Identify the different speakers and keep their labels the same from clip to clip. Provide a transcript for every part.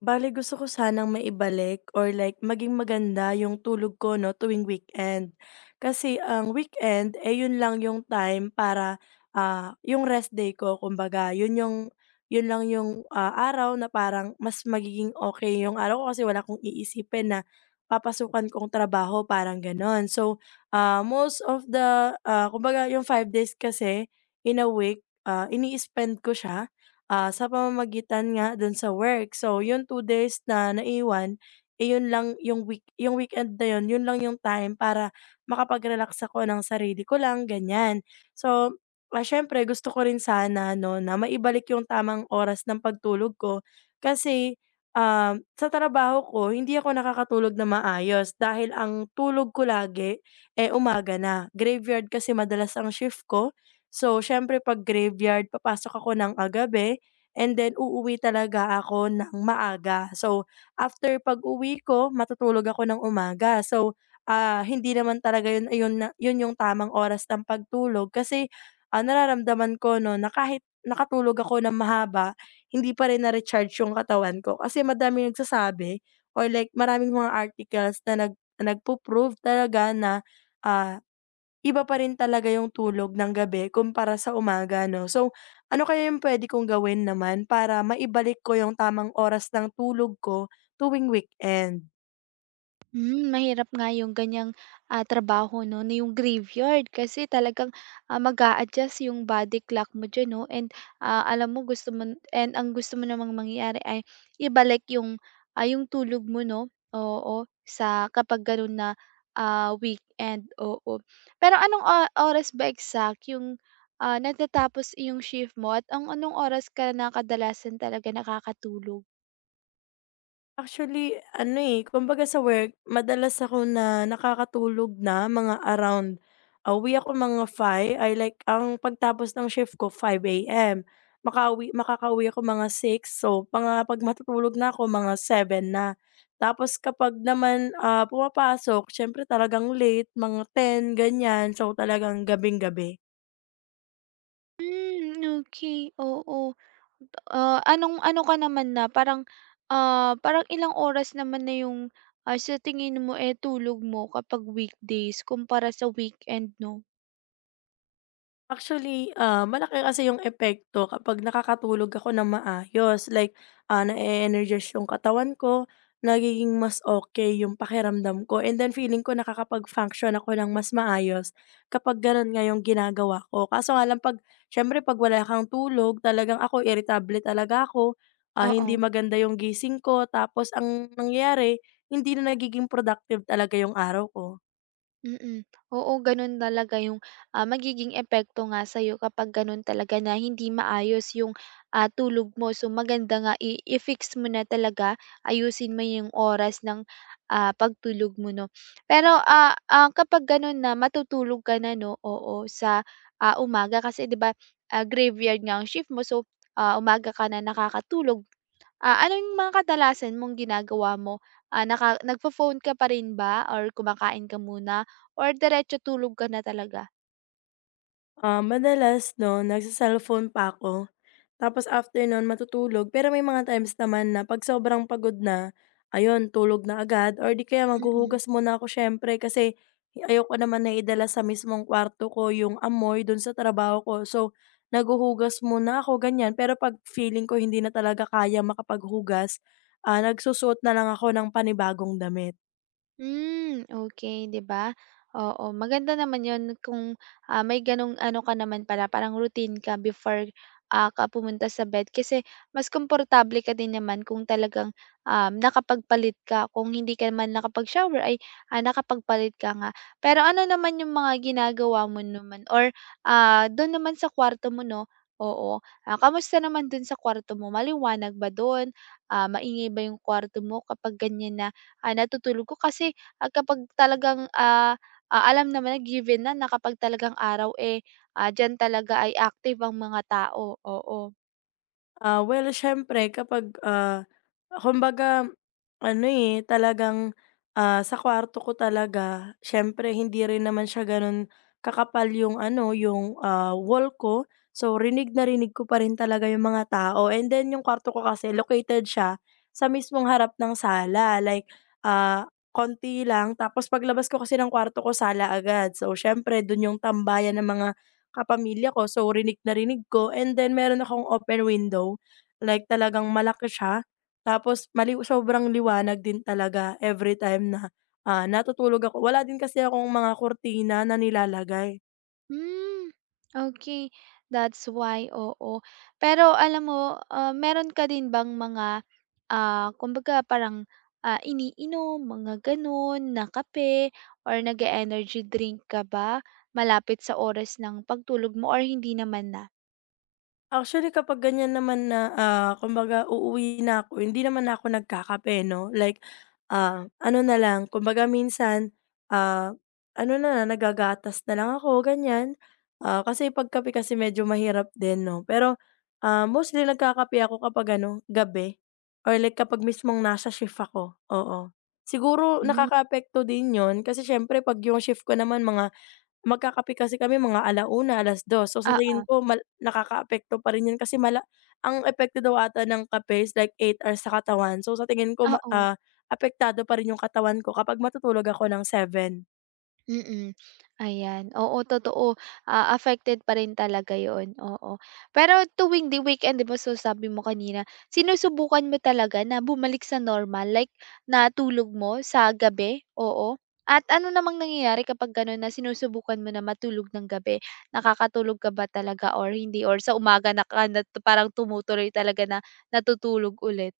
Speaker 1: Bale gusto ko sanang maibalik or like maging maganda yung tulog ko 'no, tuwing weekend. Kasi ang weekend, eh, yun lang yung time para, yung rest day ko kumbaga. Yun lang yung, araw na parang mas magiging okay yung araw ko kasi wala kong iisipin na papasukan kong trabaho, parang gano'n. So, most of the, kumbaga yung 5 days kasi in a week, ini-spend ko siya sa pamamagitan nga dun sa work. So, yung 2 days na naiwan, eh, yun lang yung weekend na yun, yun lang yung time para makapag-relax ako ng sarili ko lang, ganyan. So, siyempre gusto ko rin sana 'no, na maibalik yung tamang oras ng pagtulog ko kasi, sa trabaho ko hindi ako nakakatulog na maayos dahil ang tulog ko lagi, eh, umaga na. Graveyard kasi madalas ang shift ko. So, siyempre 'pag graveyard papasok ako ng agabi and then uuwi talaga ako ng maaga. So, after pag-uwi ko matutulog ako ng umaga. So, hindi naman talaga yun yun na yun yung tamang oras ng pagtulog kasi, nararamdaman ko 'no na kahit nakatulog ako ng mahaba, hindi pa rin na-recharge yung katawan ko kasi madaming nagsasabi or like maraming mga articles na nagpo-prove talaga na, ah Iba pa rin talaga yung tulog ng gabi kumpara sa umaga 'no. So, ano kaya yung puwede kong gawin naman para maibalik ko yung tamang oras ng tulog ko tuwing weekend?
Speaker 2: Hmm, mahirap nga yung ganyang, trabaho 'no, na yung graveyard kasi talagang, mag adjust yung body clock mo diyan 'no and, alam mo gusto mo and ang gusto mo namang mangyari ay ibalik yung tulog mo 'no, oo, sa kapag gano'n na, weekend, oo. Pero anong oras ba exact yung, natatapos yung shift mo at ang anong oras ka na kadalasan talaga nakakatulog?
Speaker 1: Actually, ano, eh, kumbaga sa work madalas ako na nakakatulog na mga around, uwi ako mga five ay like ang pagtapos ng shift ko 5 AM. Makakauwi ako mga six so mga 'pag matutulog na ako mga seven na. Tapos kapag naman, pumapasok siyempre talagang late, mga 10 ganyan, so talagang gabing-gabi.
Speaker 2: Hmm, okey, oo. Anong ano ka naman na parang ilang oras naman na yung, sa tingin mo, eh, tulog mo kapag weekdays kumpara sa weekend 'no?
Speaker 1: Actually, malaki kasi yung epekto kapag nakakatulog ako ng maayos. Like, na-e-energize yung katawan ko, nagiging mas okay yung pakiramdam ko, and then feeling ko nakakapag-function ako ng mas maayos kapag gano'n nga yung ginagawa ko. Kaso nga lang 'pag siyempre 'pag wala kang tulog talagang ako iritable talaga ako, hindi
Speaker 2: Oo.
Speaker 1: maganda yung gising ko tapos ang nangyayari hindi na nagiging productive talaga yung araw ko.
Speaker 2: Mm. Oo, gano'n talaga yung, magiging epekto nga sa'yo kapag gano'n talaga na hindi maayos yung, tulog mo. So, maganda nga i-fix mo na talaga, ayusin mo yung oras ng, pagtulog mo 'no. Pero, kapag gano'n na matutulog ka na 'no, oo, sa, umaga kasi 'di ba, graveyard nga ang shift mo. So, umaga ka na nakakatulog. Ano yung mga kadalasan mong ginagawa mo? Ah, naka nagfo-phone ka pa rin ba or kumakain ka muna or diretso tulog ka na talaga?
Speaker 1: Madalas 'no, nagse-cellphone pa ako. Tapos after nun matutulog, pero may mga times naman na 'pag sobrang pagod na, ayun tulog na agad or di kaya
Speaker 2: Mm.
Speaker 1: maghuhugas muna ako siyempre kasi ayoko naman na idala sa mismong kwarto ko yung amoy dun sa trabaho ko. So, naghuhugas muna ako ganyan, pero 'pag feeling ko hindi na talaga kaya makapaghugas, nagsusuot na lang ako ng panibagong damit.
Speaker 2: Hmm, okay, 'di ba? Oo, maganda naman yon kung, may gano'ng ano ka naman para parang routine ka before, ka pumunta sa bed kasi mas komportable ka din naman kung talagang, nakapagpalit ka. Kung hindi ka man nakapag-shower ay, nakapagpalit ka nga. Pero ano naman 'yung mga ginagawa mo naman or, do'n naman sa kuwarto mo 'no, oo, kamusta naman dun sa kuwarto mo? Maliwanag ba do'n? Maingay ba 'yung kuwarto mo kapag ganiyan na, natutulog ko kasi, kapag talagang, alam naman na given na na kapag talagang araw, eh, diyan talaga ay active ang mga tao, oo.
Speaker 1: Well siyempre kapag, kumbaga ano, eh, talagang, sa kwarto ko talaga siyempre hindi rin naman siya gano'n kakapal yung ano, yung, wall ko. So, rinig na rinig ko pa rin talaga yung mga tao and then yung kwarto ko kasi located siya sa mismong harap ng sala like, konti lang tapos paglabas ko kasi ng kwarto ko sala agad. So, siyempre do'n yung tambayan ng mga kapamilya ko, so rinig na rinig ko and then meron akong open window, like talagang malaki siya tapos mali sobrang liwanag din talaga every time na, natutulog ako. Wala din kasi akong mga kurtina na nilalagay.
Speaker 2: Hmm, okay. That's why, oo. Pero alam mo, meron ka din bang mga, kumbaga parang, iniinom, mga gano'n na kape or nag energy drink ka ba malapit sa oras ng pagtulog mo or hindi naman na?
Speaker 1: Actually, kapag ganyan naman na, kumbaga uuwi na ako, hindi naman ako nagkakape 'no, like, ano na lang, kumbaga minsan, ah, ano na, naggagatas na lang ako, ganyan. Kasi 'pag kasi medyo mahirap din 'no, pero, mostly nagkakape ako kapag ano, gabi or like kapag mismong nasa shift ako, oo. Siguro
Speaker 2: Mm.
Speaker 1: nakakaapekto din yon kasi siyempre 'pag yung shift ko naman mga. Magkakape kasi kami mga 1:00, 2. So, sa
Speaker 2: ah
Speaker 1: tingin ko nakakaapekto pa rin 'yun kasi ang epekto daw ata ng kape is like 8 hours sa katawan. So, sa tingin ko
Speaker 2: Oo, oo.
Speaker 1: apektado pa rin 'yung katawan ko kapag matutulog ako ng seven.
Speaker 2: Mm. Ayan, oo totoo, affected pa rin talaga yon oo. Pero tuwing the weekend 'di ba, so sabi mo kanina, sinusubukan mo talaga na bumalik sa normal like na tulog mo sa gabi, oo? At ano namang nangyayari kapag gano'n na sinusubukan mo na matulog ng gabi? Nakakatulog ka ba talaga or hindi or sa umaga na ka na parang tumutuloy talaga na natutulog ulit?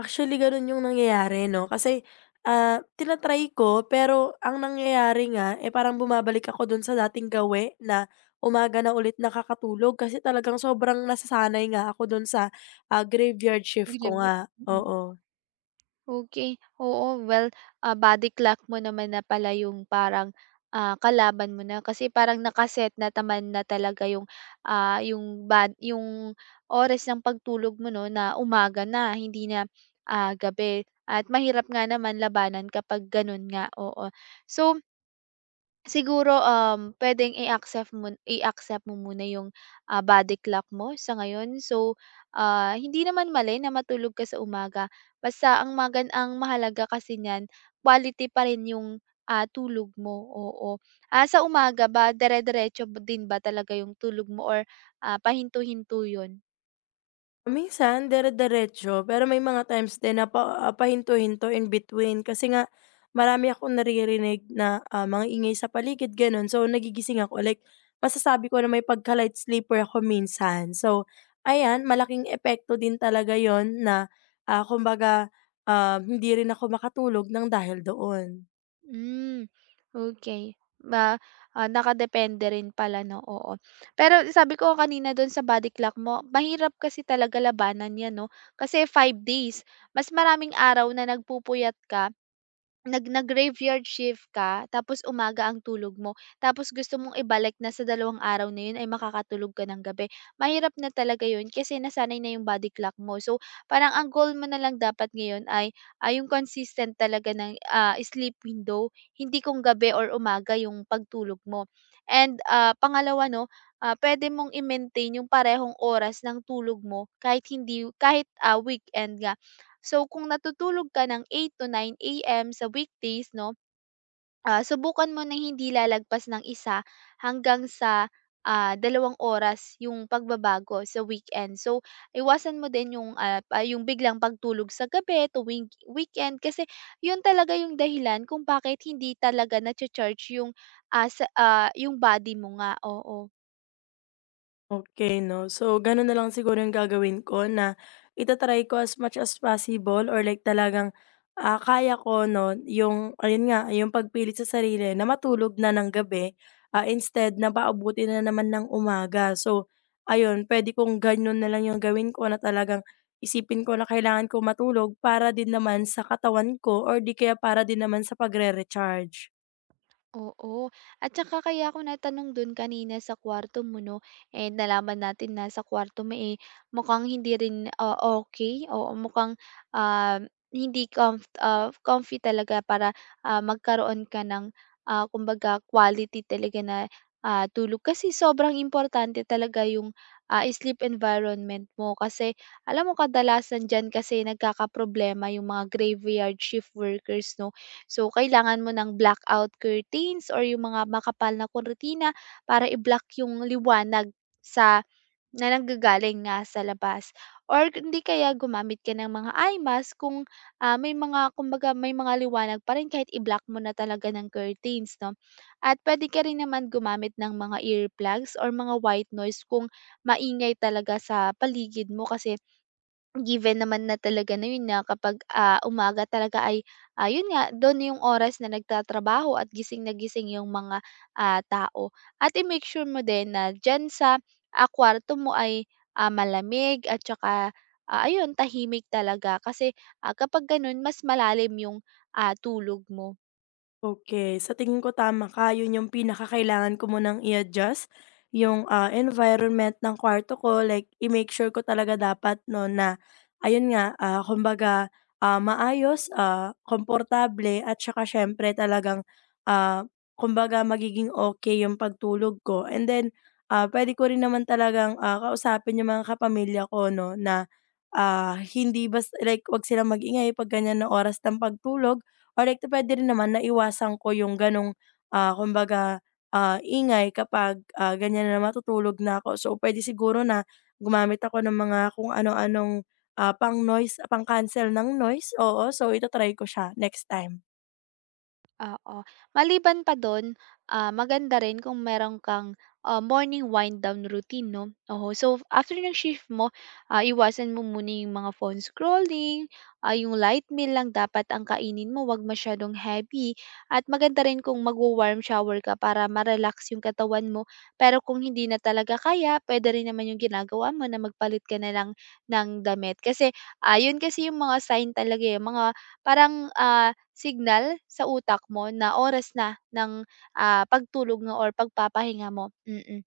Speaker 1: Actually, gano'n 'yung nangyayari 'no, kasi, tina-try ko pero ang nangyayari nga, eh, parang bumabalik ako do'n sa dating gawe na umaga na ulit nakakatulog kasi talagang sobrang nasasanay nga ako do'n sa, graveyard shift
Speaker 2: Gano'n
Speaker 1: ko
Speaker 2: ba?
Speaker 1: nga,
Speaker 2: Mm.
Speaker 1: oo.
Speaker 2: Okay. Oo, well, body clock mo naman na pala yung parang, kalaban mo na kasi parang nakaset na naman na talaga yung, yung bad yung oras ng pagtulog mo 'no na umaga na hindi na, gabi at mahirap nga naman labanan kapag gano'n nga, oo. So, Siguro, puwedeng i-accept mo muna yung, body clock mo sa ngayon. So, hindi naman mali na matulog ka sa umaga, basta ang mahalaga kasi niyan quality pa rin yung, tulog mo, oo. Sa umaga ba dire-diretso din ba talaga yung tulog mo or, pahinto-hinto yun?
Speaker 1: Minsan diretso pero may mga times din na pahinto-hinto in between kasi nga marami akong naririnig na, mga ingay sa paligid gano'n. So, nagigising ako like masasabi ko na may pagka-light sleeper ako minsan. So, ayan malaking epekto din talaga yon na, kumbaga, hindi rin ako makatulog ng dahil doon.
Speaker 2: Hmm, okay. Nakadepende rin pala 'no, oo. Pero sabi ko kanina do'n sa body clock mo, mahirap kasi talaga labanan 'yan 'no, kasi 5 days. Mas maraming araw na nagpupuyat ka nag-graveyard shift ka, tapos umaga ang tulog mo, tapos gusto mong ibalik na sa 2 araw na yun ay makakatulog ka ng gabi. Mahirap na talaga yun kasi nasanay na yung body clock mo. So, parang ang goal mo na lang dapat ngayon ay yung consistent talaga ng sleep window, hindi kung gabi or umaga yung pagtulog mo. And pangalawa, no, pwede mong i-maintain yung parehong oras ng tulog mo kahit hindi, kahit weekend nga. So, kung natutulog ka ng 8 to 9 AM sa weekdays 'no, subukan mo na hindi lalagpas ng isa hanggang sa, 2 oras yung pagbabago sa weekend. So, iwasan mo din yung, pa yung biglang pagtulog sa gabi tuwing weekend kasi yun talaga yung dahilan kung bakit hindi talaga nacha-charge yung, sa yung body mo nga, oo.
Speaker 1: Okay 'no. So, gano'n na lang siguro yung gagawin ko na itatry ko as much as possible or like talagang, kaya ko 'no, yung ayun nga, yung pagpilit sa sarili na matulog na ng gabi, instead na paabutin na naman ng umaga. So, ayun pwede kong gano'n na lang yung gawin ko na talagang isipin ko na kailangan ko matulog para din naman sa katawan ko or di kaya para din naman sa pagre-recharge.
Speaker 2: Oo. At saka kaya ako natanong dun kanina sa kwarto mo 'no, eh nalaman natin na sa kwarto mo, eh, mukhang hindi rin, okay, oo mukhang, ah, hindi comfy talaga para, magkaroon ka ng, kumbaga quality talaga na, tulog. Kasi sobrang importante talaga yung, sleep environment mo kasi alam mo kadalasan diyan kasi nagkakaproblema yung mga graveyard shift workers 'no. So, kailangan mo ng blackout curtains or yung mga makapal na kurtina para i-block yung liwanag sa na nanggagaling nga sa labas. Or hindi kaya gumamit ka ng mga eye mask kung may mga kumbaga may mga liwanag pa rin kahit i-block mo na talaga ng curtains, no? At pwede ka rin naman gumamit ng mga earplugs or mga white noise kung maingay talaga sa paligid mo kasi given naman na talaga na yun nga kapag, umaga talaga ay, ayun nga dun yung oras na nagtatrabaho at gising na gising yung mga, tao. At i-make sure mo din na diyan sa, kwarto mo ay, malamig at tsaka, ayun tahimik talaga kasi, kapag ganun mas malalim yung, tulog mo.
Speaker 1: Okay, sa tingin ko tama ka, yun yung pinakakailangan ko munang i-adjust yung, environment ng kwarto ko, like i-make sure ko talaga dapat 'no na ayun nga, kumbaga, maayos, komportable at saka siyempre talagang, ah, kumbaga magiging okay yung pagtulog ko. And then, pwede ko rin naman talagang, kausapin yung mga kapamilya ko 'no na, hindi like 'wag silang mag-ingay 'pag ganyan na oras ng pagtulog. Or like puwede rin naman naiwasan ko yung gano'ng, kumbaga, ingay kapag, ganyan na matutulog na ako. So, pwede siguro na gumamit ako ng mga kung ano-anong, pang-cancel ng noise, oo. So, ito try ko siya next time.
Speaker 2: Oo. Maliban pa dun, maganda rin kung meron kang, morning wind down routine 'no, oo. So, after ng shift mo, iwasan mo muna yung mga phone scrolling, yung light meal lang dapat ang kainin mo, 'wag masyadong heavy at maganda rin kung magwa-warm shower ka para ma-relax yung katawan mo. Pero kung hindi na talaga kaya, puwede rin naman yung ginagawa mo na magpalit ka na lang ng damit. Kasi, ayun kasi yung mga sign talaga, eh, mga parang, signal sa utak mo na oras na ng, pagtulog mo or pagpapahinga mo, mm.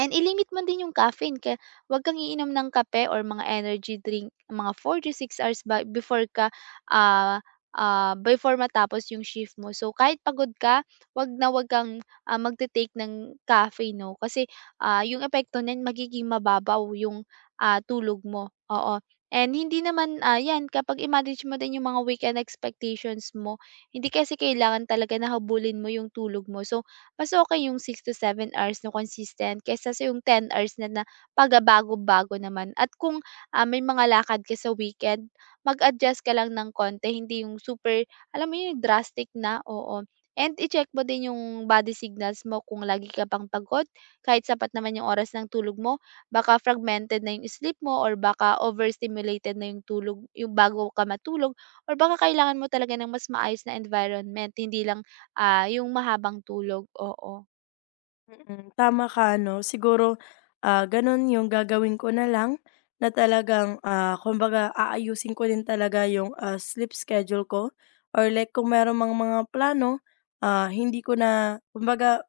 Speaker 2: And ilimit mo din yung caffeine kaya 'wag kang iinom ng kape or mga energy drink mga 4 to 6 hours ba before ah, before matapos yung shift mo. So, kahit pagod ka 'wag na 'wag kang, magte-take ng caffeine 'no kasi, yung epekto niyan magiging mababaw yung, tulog mo, oo. And hindi naman, 'yan kapag i-manage mo din yung mga weekend expectations mo, hindi kasi kailangan talaga na habulin mo yung tulog mo. So, mas okey yung 6 to 7 hours na consistent kaysa sa yung 10 hours na na pagabago bago naman at kung, may mga lakad ka sa weekend, mag-adjust ka lang ng konti hindi yung super alam mo yun drastic na, oo. And i-check mo din yung body signals mo kung lagi ka pang pagod kahit sapat naman yung oras ng tulog mo, baka fragmented na yung sleep mo or baka overstimulated na yung bago ka matulog or baka kailangan mo talaga ng mas maayos na environment hindi lang yung mahabang tulog, oo.
Speaker 1: Mm, tama ka 'no. Siguro, gano'n yung gagawin ko na lang na talagang, kumbaga aayusin ko din talaga yung, sleep schedule ko or like kung meron mang mga plano, hindi ko na kumbaga.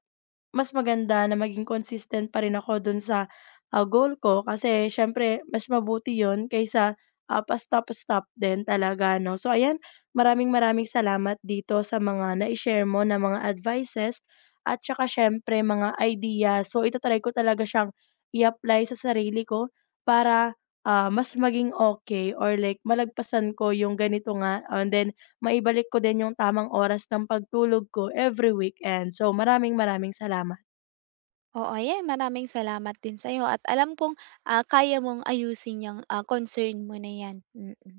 Speaker 1: Mas maganda na maging consistent pa rin ako dun sa, goal ko kasi siyempre mas mabuti yon kaysa, pastop-stop din talaga 'no. So ayan, maraming-maraming salamat dito sa mga na share mo na mga advices at tsaka siyempre mga idea. So ita-try ko talaga siyang i-apply sa sarili ko para, mas maging okay or like malagpasan ko yung ganito nga and then maibalik ko din yung tamang oras ng pagtulog ko every weekend. So, maraming maraming salamat.
Speaker 2: Oo, ayan maraming salamat din sa'yo at alam kong, kaya mong ayusin yung concern mo na yan, mm. mm.